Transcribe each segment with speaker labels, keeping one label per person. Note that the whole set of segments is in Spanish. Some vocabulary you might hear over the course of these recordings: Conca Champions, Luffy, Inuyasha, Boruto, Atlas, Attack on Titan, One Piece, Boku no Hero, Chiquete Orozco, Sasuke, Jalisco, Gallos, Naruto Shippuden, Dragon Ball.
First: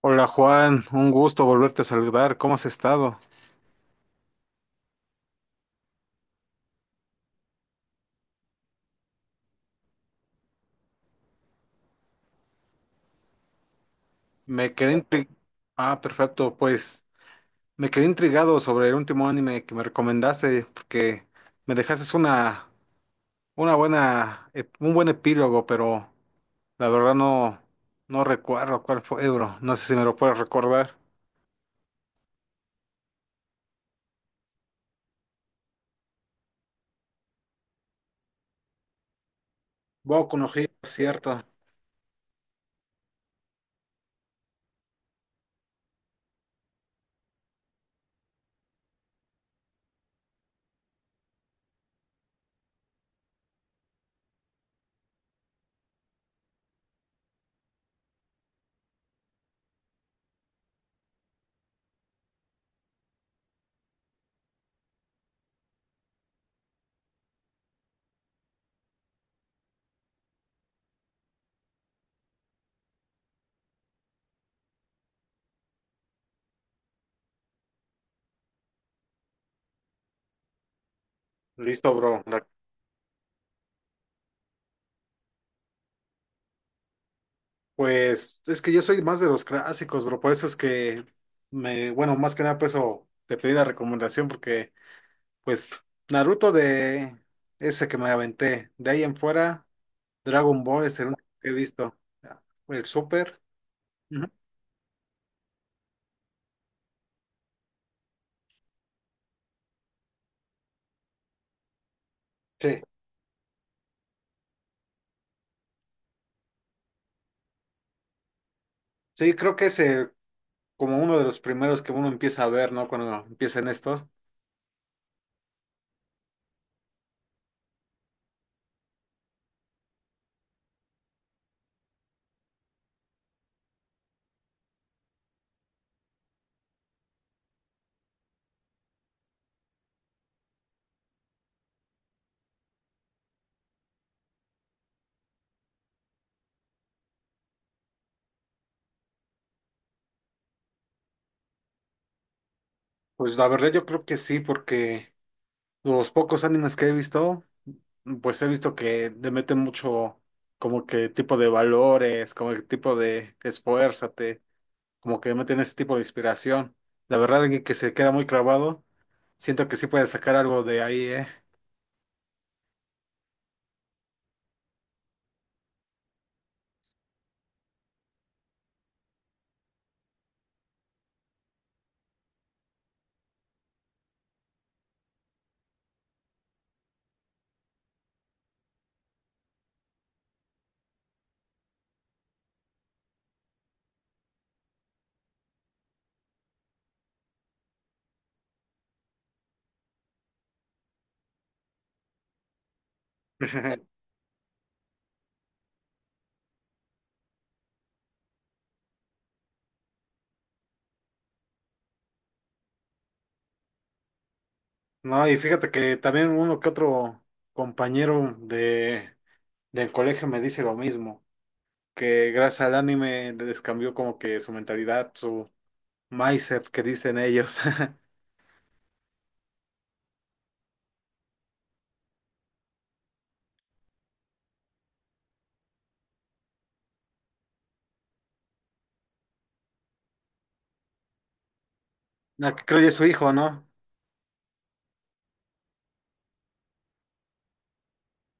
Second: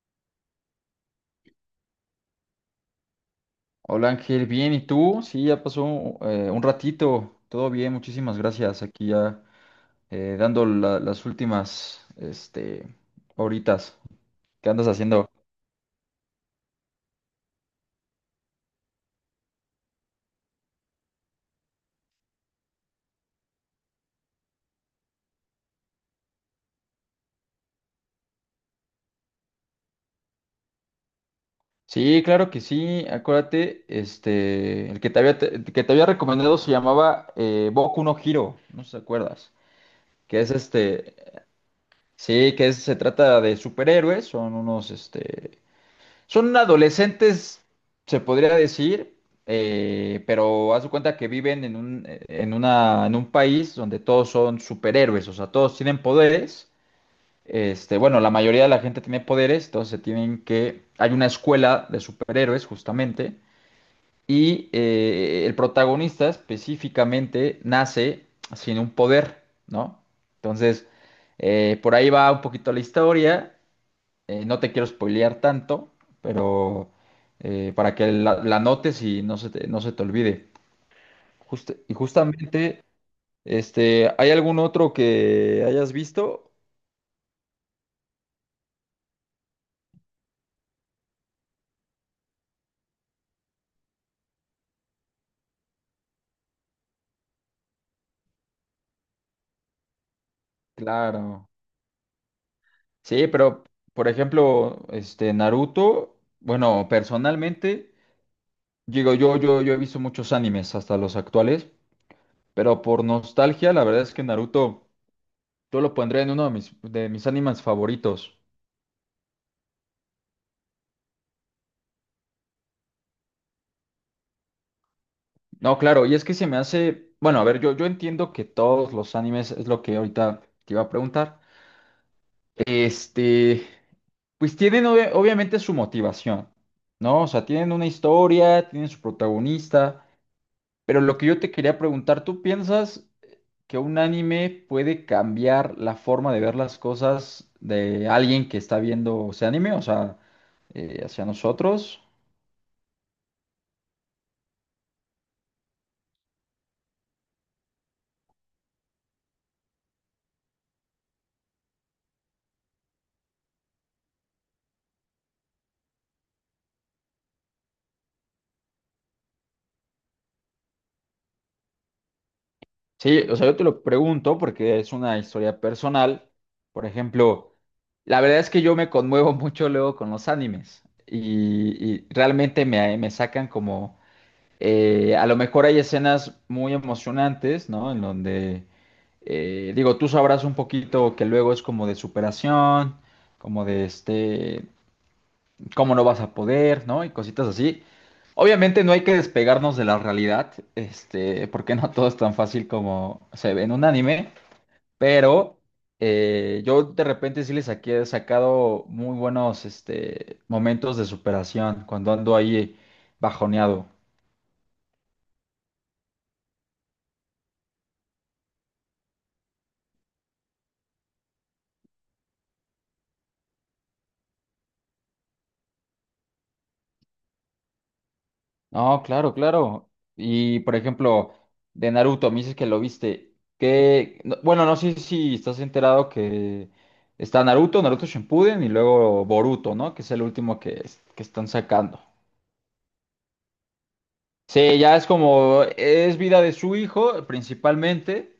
Speaker 1: Hola Juan, un gusto volverte a saludar. ¿Cómo has estado?
Speaker 2: Hola Ángel, bien, ¿y tú? Sí, ya pasó un ratito, todo bien, muchísimas gracias. Aquí ya dando las últimas, horitas. ¿Qué
Speaker 1: Me
Speaker 2: andas
Speaker 1: quedé
Speaker 2: haciendo?
Speaker 1: intrigado. Ah, perfecto. Pues me quedé intrigado sobre el último anime que me recomendaste porque me dejaste un buen epílogo, pero la verdad no, no recuerdo cuál fue, bro. No sé si me lo puedes recordar.
Speaker 2: Sí, claro que sí, acuérdate, el que te había recomendado se llamaba Boku no Hero, no sé si te acuerdas,
Speaker 1: Boku
Speaker 2: que
Speaker 1: no
Speaker 2: es
Speaker 1: Hero, cierto.
Speaker 2: sí, se trata de superhéroes, son unos, son adolescentes, se podría decir, pero haz de cuenta que viven en en un país donde todos son superhéroes, o sea, todos tienen poderes. Bueno, la mayoría de la gente tiene poderes, entonces se tienen que. Hay una escuela de superhéroes, justamente, y el protagonista específicamente nace sin un poder, ¿no? Entonces, por ahí va un poquito la historia. No te quiero spoilear tanto, pero para que la notes y no se te olvide. Y
Speaker 1: Listo, bro. La-
Speaker 2: justamente, ¿hay algún otro que hayas visto?
Speaker 1: Pues es que yo soy más de los clásicos, bro. Por eso es que bueno, más que nada por eso te pedí la recomendación porque pues Naruto, de ese que me aventé. De ahí en fuera, Dragon Ball es el único que
Speaker 2: Claro.
Speaker 1: he visto. El
Speaker 2: Sí,
Speaker 1: Super.
Speaker 2: pero, por
Speaker 1: Ujú.
Speaker 2: ejemplo, Naruto, bueno, personalmente, digo, yo he visto muchos animes, hasta los actuales,
Speaker 1: Sí.
Speaker 2: pero por nostalgia, la verdad es que Naruto, yo lo pondré en uno de de mis animes favoritos.
Speaker 1: Sí, creo que como uno de los primeros que uno empieza a ver, ¿no? Cuando empiezan estos.
Speaker 2: No, claro, y es que se me hace, bueno, a ver, yo entiendo que todos los animes es lo que ahorita te iba a preguntar. Este, pues tienen obviamente su motivación, ¿no? O sea, tienen una historia, tienen su protagonista, pero lo que yo te quería preguntar, ¿tú piensas que un anime puede cambiar la forma de ver las cosas de alguien que está viendo ese anime, o sea, hacia nosotros?
Speaker 1: Pues la verdad yo creo que sí, porque los pocos animes que he visto, pues he visto que le meten mucho como que tipo de valores, como que tipo de esfuérzate, como que meten ese tipo de inspiración. La verdad es que se queda muy clavado. Siento que sí puedes sacar algo de ahí, ¿eh?
Speaker 2: Sí, o sea, yo te lo pregunto porque es una historia personal. Por ejemplo, la verdad es que yo me conmuevo mucho luego con los animes y realmente me sacan como, a lo mejor hay escenas muy emocionantes, ¿no? En donde, digo, tú sabrás un poquito que luego es como de superación, como de cómo no vas a poder, ¿no? Y cositas así. Obviamente no hay que despegarnos de la realidad, porque no todo es tan fácil como se ve en un anime, pero yo de repente he sacado muy buenos momentos de superación cuando ando ahí bajoneado.
Speaker 1: No, y fíjate que también uno que otro compañero del colegio me dice lo mismo, que gracias al anime les cambió como que su mentalidad, su mindset que dicen ellos.
Speaker 2: No, claro, claro. Y por ejemplo, de Naruto, me dices que lo viste. Que, bueno, no sé si estás enterado que está Naruto, Naruto Shippuden y luego Boruto, ¿no? Que es el último que están sacando.
Speaker 1: No, que creo que es su hijo, ¿no?
Speaker 2: Sí, ya es como, es vida de su hijo principalmente.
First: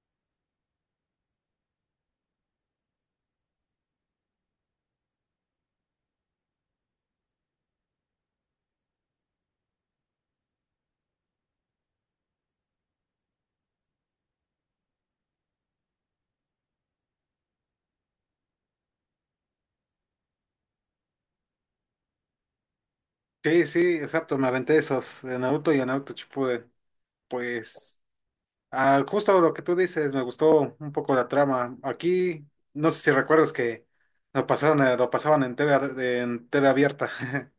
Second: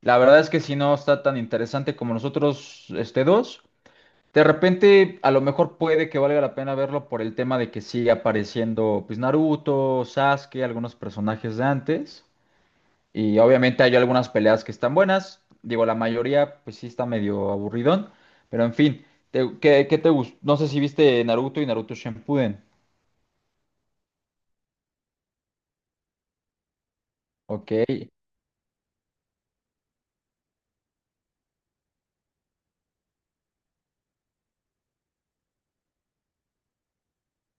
Speaker 2: La verdad es que si no está tan interesante como nosotros, este dos. De repente, a lo mejor puede que valga la pena verlo por el tema de que sigue apareciendo, pues Naruto, Sasuke, algunos personajes de antes. Y obviamente hay algunas peleas que están buenas. Digo, la mayoría, pues sí está medio aburridón. Pero en fin, qué te gustó? No sé si viste Naruto y Naruto Shippuden.
Speaker 1: Sí, sí, exacto, me aventé esos de Naruto y de Naruto Shippuden.
Speaker 2: Ok.
Speaker 1: Pues, ah, justo lo que tú dices, me gustó un poco la trama. Aquí, no sé si recuerdas que lo pasaban en TV, en T V abierta.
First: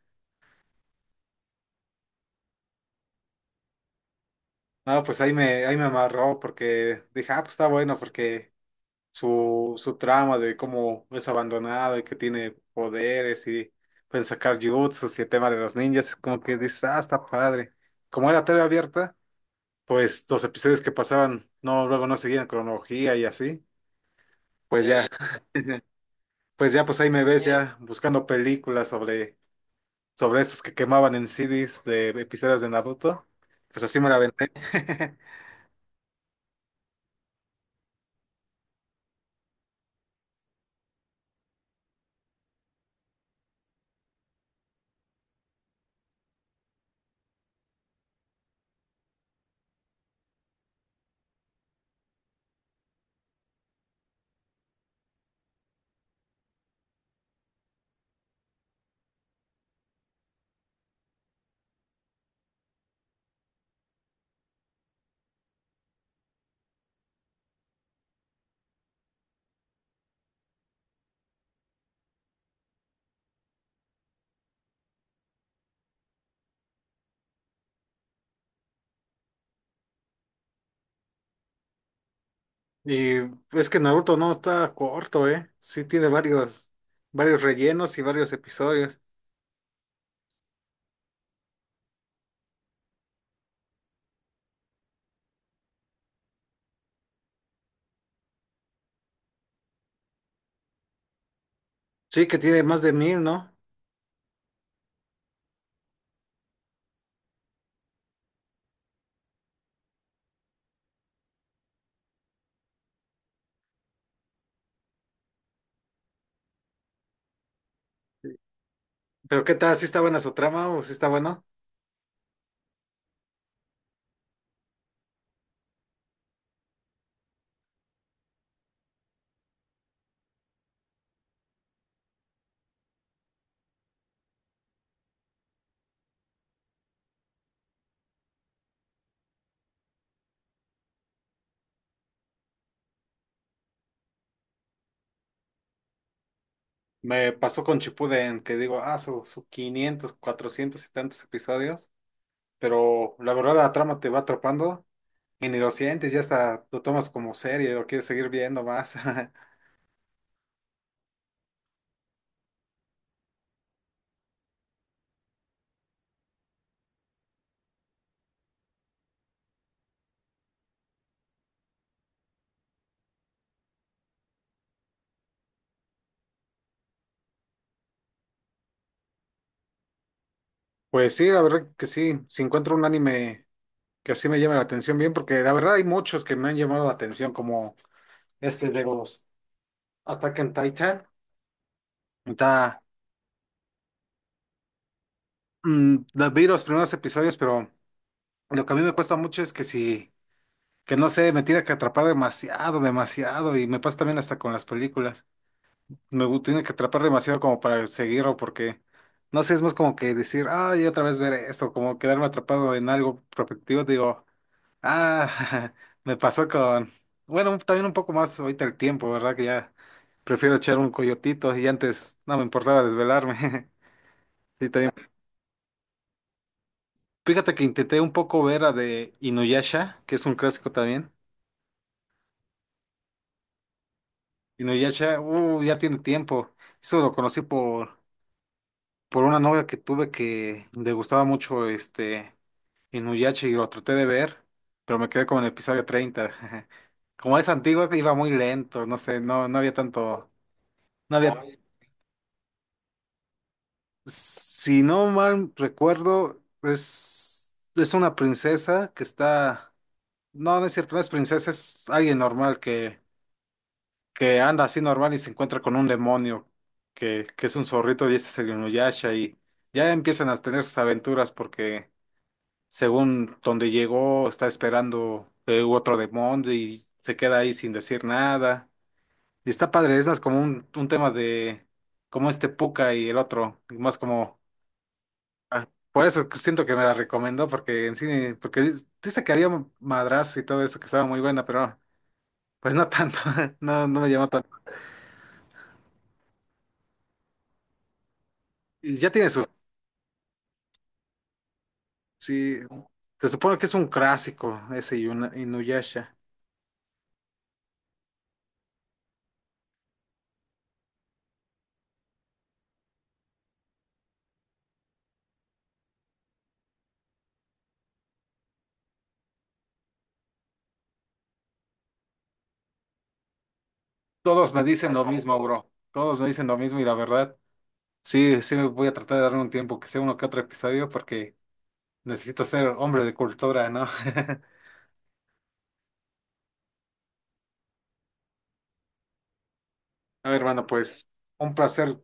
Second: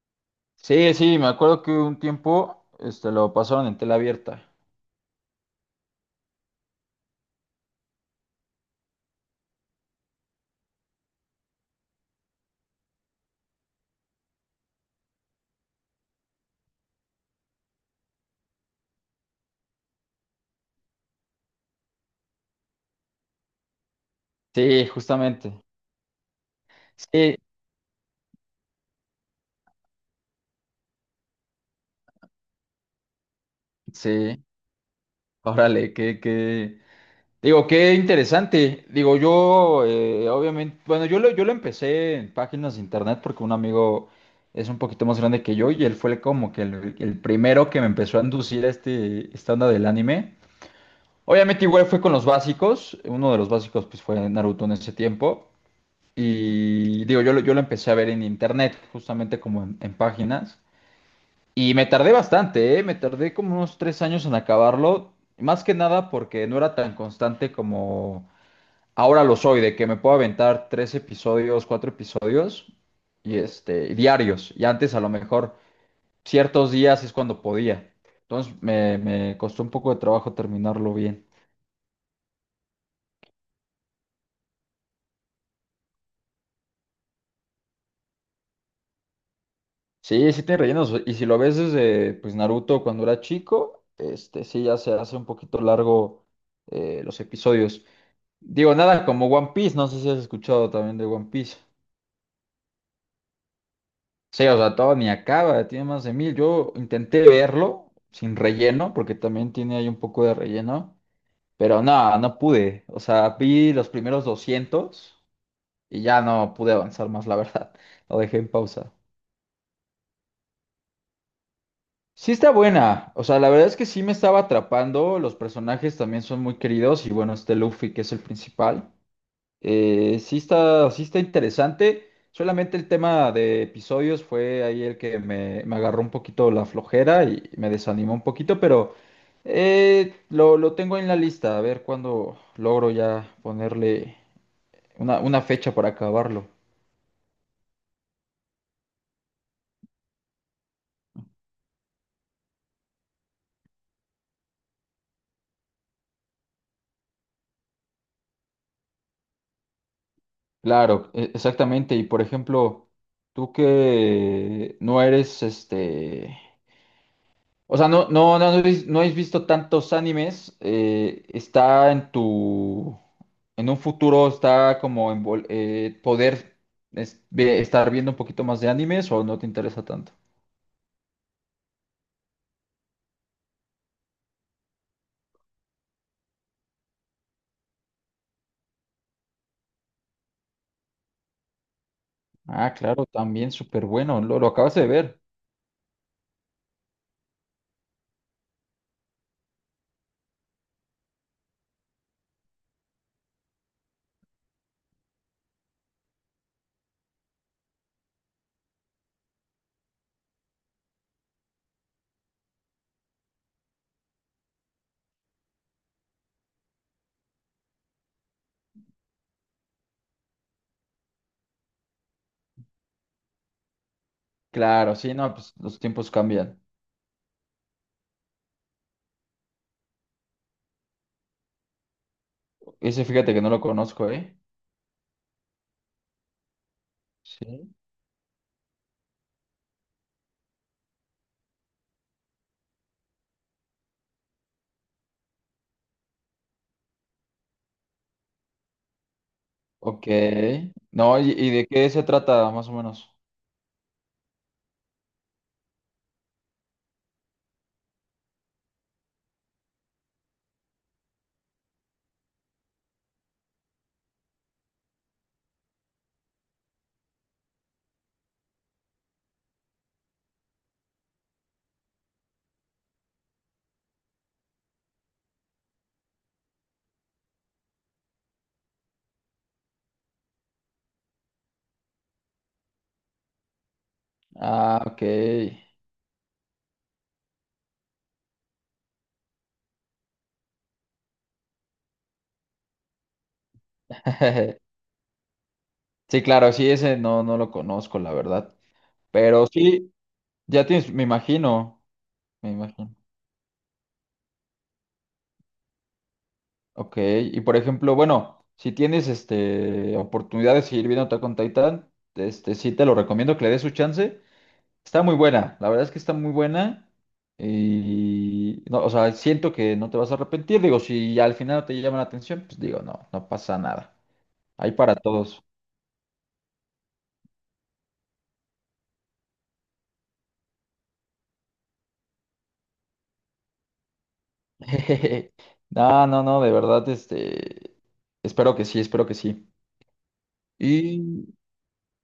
Speaker 2: Sí, sí, me acuerdo que un tiempo lo pasaron en tela abierta.
Speaker 1: No, pues ahí me amarró porque dije, ah, pues está bueno porque su trama de cómo es abandonado y que tiene poderes y pueden sacar jutsus y el tema de los ninjas, como que dices, ah, está padre. Como era TV abierta, pues los episodios que pasaban, no, luego no seguían cronología y así, pues
Speaker 2: Sí,
Speaker 1: ya,
Speaker 2: justamente.
Speaker 1: pues ya, pues ahí me
Speaker 2: Sí,
Speaker 1: ves ya buscando películas sobre, esos que quemaban en CDs de episodios de Naruto, pues así me la
Speaker 2: sí.
Speaker 1: aventé.
Speaker 2: Órale, digo, qué interesante. Digo, yo, obviamente, bueno, yo lo empecé en páginas de internet porque un amigo es un poquito más grande que yo y él fue como que el primero que me empezó a inducir a esta onda del anime. Obviamente igual fue con los básicos, uno de los básicos pues fue Naruto en ese tiempo y digo, yo lo empecé a ver en internet, justamente como en páginas y me tardé bastante, ¿eh? Me tardé como unos 3 años en acabarlo, más que nada porque no era tan constante como... Ahora lo soy, de que me puedo aventar 3 episodios, 4 episodios, y diarios. Y antes a lo mejor ciertos días es cuando podía. Entonces me costó un poco de trabajo terminarlo bien.
Speaker 1: Y es que Naruto no está corto, ¿eh? Sí tiene varios rellenos y varios episodios.
Speaker 2: Sí, sí tiene rellenos. Y si lo ves desde pues Naruto cuando era chico, este sí ya se hace un poquito largo los episodios. Digo, nada, como One Piece, no sé si has escuchado también de One Piece.
Speaker 1: Sí que tiene más de 1.000, ¿no?
Speaker 2: Sí, o sea, todo ni acaba, tiene más de mil. Yo intenté verlo sin relleno, porque también tiene ahí un poco de relleno, pero no, no pude. O sea, vi los primeros 200 y ya no pude avanzar más, la verdad. Lo dejé en pausa.
Speaker 1: Pero ¿qué tal? ¿Sí está buena su trama o sí está bueno?
Speaker 2: Sí está buena, o sea, la verdad es que sí me estaba atrapando, los personajes también son muy queridos y bueno, este Luffy que es el principal. Sí está interesante. Solamente el tema de episodios fue ahí el que me agarró un poquito la flojera y me desanimó un poquito, pero lo tengo en la lista. A ver cuándo logro ya ponerle una fecha para acabarlo.
Speaker 1: Me pasó con Shippuden, que digo, ah, su 500, 400 y tantos episodios. Pero la verdad la trama te va atrapando y ni lo sientes, ya hasta lo tomas como serie, lo quieres seguir viendo más.
Speaker 2: Claro, exactamente. Y por ejemplo, tú que no eres este. O sea, no habéis visto tantos animes. Está en tu, en un futuro está como en poder estar viendo un poquito más de animes o no te interesa tanto.
Speaker 1: Pues sí, la verdad que sí. Si encuentro un anime que así me llame la atención bien, porque la verdad hay muchos que me han llamado la atención como... este de los Attack on Titan.
Speaker 2: Ah,
Speaker 1: Está,
Speaker 2: claro, también súper bueno. Lo acabas de ver.
Speaker 1: Vi los primeros episodios, pero lo que a mí me cuesta mucho es que si, que no sé, me tiene que atrapar demasiado, demasiado, y me pasa también hasta con las películas. Tiene que atrapar demasiado como para seguirlo, porque, no sé, es más como que decir, ay, otra vez ver esto, como quedarme atrapado en algo repetitivo, digo, ah, me pasó con, bueno, también un poco más ahorita el tiempo, ¿verdad? Que ya prefiero echar un coyotito y antes no me importaba desvelarme. Sí, también.
Speaker 2: Claro, sí, no, pues los tiempos cambian.
Speaker 1: Fíjate que intenté un poco ver a de Inuyasha, que es un clásico también.
Speaker 2: Ese fíjate que no lo conozco, ¿eh?
Speaker 1: Inuyasha, ya tiene tiempo. Eso lo conocí
Speaker 2: Sí.
Speaker 1: por, una novia que tuve que le gustaba mucho este Inuyasha y lo traté de ver, pero me quedé como en el episodio 30. Como es antiguo, iba muy lento, no sé, no, no había
Speaker 2: Ok.
Speaker 1: tanto, no
Speaker 2: No,
Speaker 1: había,
Speaker 2: y de qué se trata más o menos?
Speaker 1: si no mal recuerdo, es una princesa que está, no, no es cierto, no es princesa, es alguien normal que anda así normal y se encuentra con un demonio que es un zorrito y ese es el Inuyasha y ya empiezan a tener sus aventuras porque según donde llegó está esperando otro demonio y se queda ahí sin decir nada. Y está padre, es más como un tema de como este Puka y el otro, y más como
Speaker 2: Ah, ok.
Speaker 1: ah, por eso siento que me la recomendó porque en cine, porque dice que había madrazos y todo eso que estaba muy buena, pero no, pues no tanto, no, no me llamó tanto.
Speaker 2: Sí, claro, sí, ese no, no lo conozco, la verdad.
Speaker 1: Y ya tiene
Speaker 2: Pero
Speaker 1: sus
Speaker 2: sí. Ya tienes, me imagino, me
Speaker 1: Sí,
Speaker 2: imagino.
Speaker 1: se supone que es un clásico ese Inuyasha.
Speaker 2: Ok, y por ejemplo, bueno, si tienes este oportunidad de seguir viendo Attack on Titan, este sí te lo recomiendo que le des su chance. Está muy buena, la verdad es que está muy buena. Y no, o sea, siento que no te vas a arrepentir. Digo, si al final no te llama la atención, pues digo, no, no pasa nada.
Speaker 1: Todos me
Speaker 2: Hay
Speaker 1: dicen
Speaker 2: para
Speaker 1: lo mismo,
Speaker 2: todos.
Speaker 1: bro. Todos me dicen lo mismo y la verdad, sí, sí me voy a tratar de darle un tiempo que sea uno que otro episodio porque necesito ser hombre de cultura, ¿no?
Speaker 2: No, no, no, de verdad, espero que sí, espero que sí.
Speaker 1: A ver, hermano,
Speaker 2: Y
Speaker 1: pues un placer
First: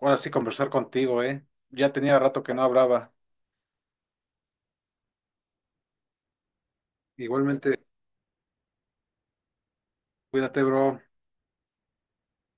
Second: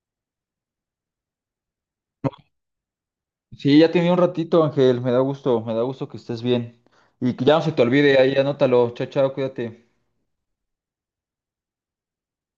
Speaker 1: ahora sí conversar contigo, ¿eh? Ya tenía rato que no hablaba.
Speaker 2: sí, ya tenía un ratito, Ángel. Me da gusto que estés bien. Y que ya no se
Speaker 1: Igualmente,
Speaker 2: te olvide, ahí anótalo. Chao, chao, cuídate.
Speaker 1: cuídate, bro.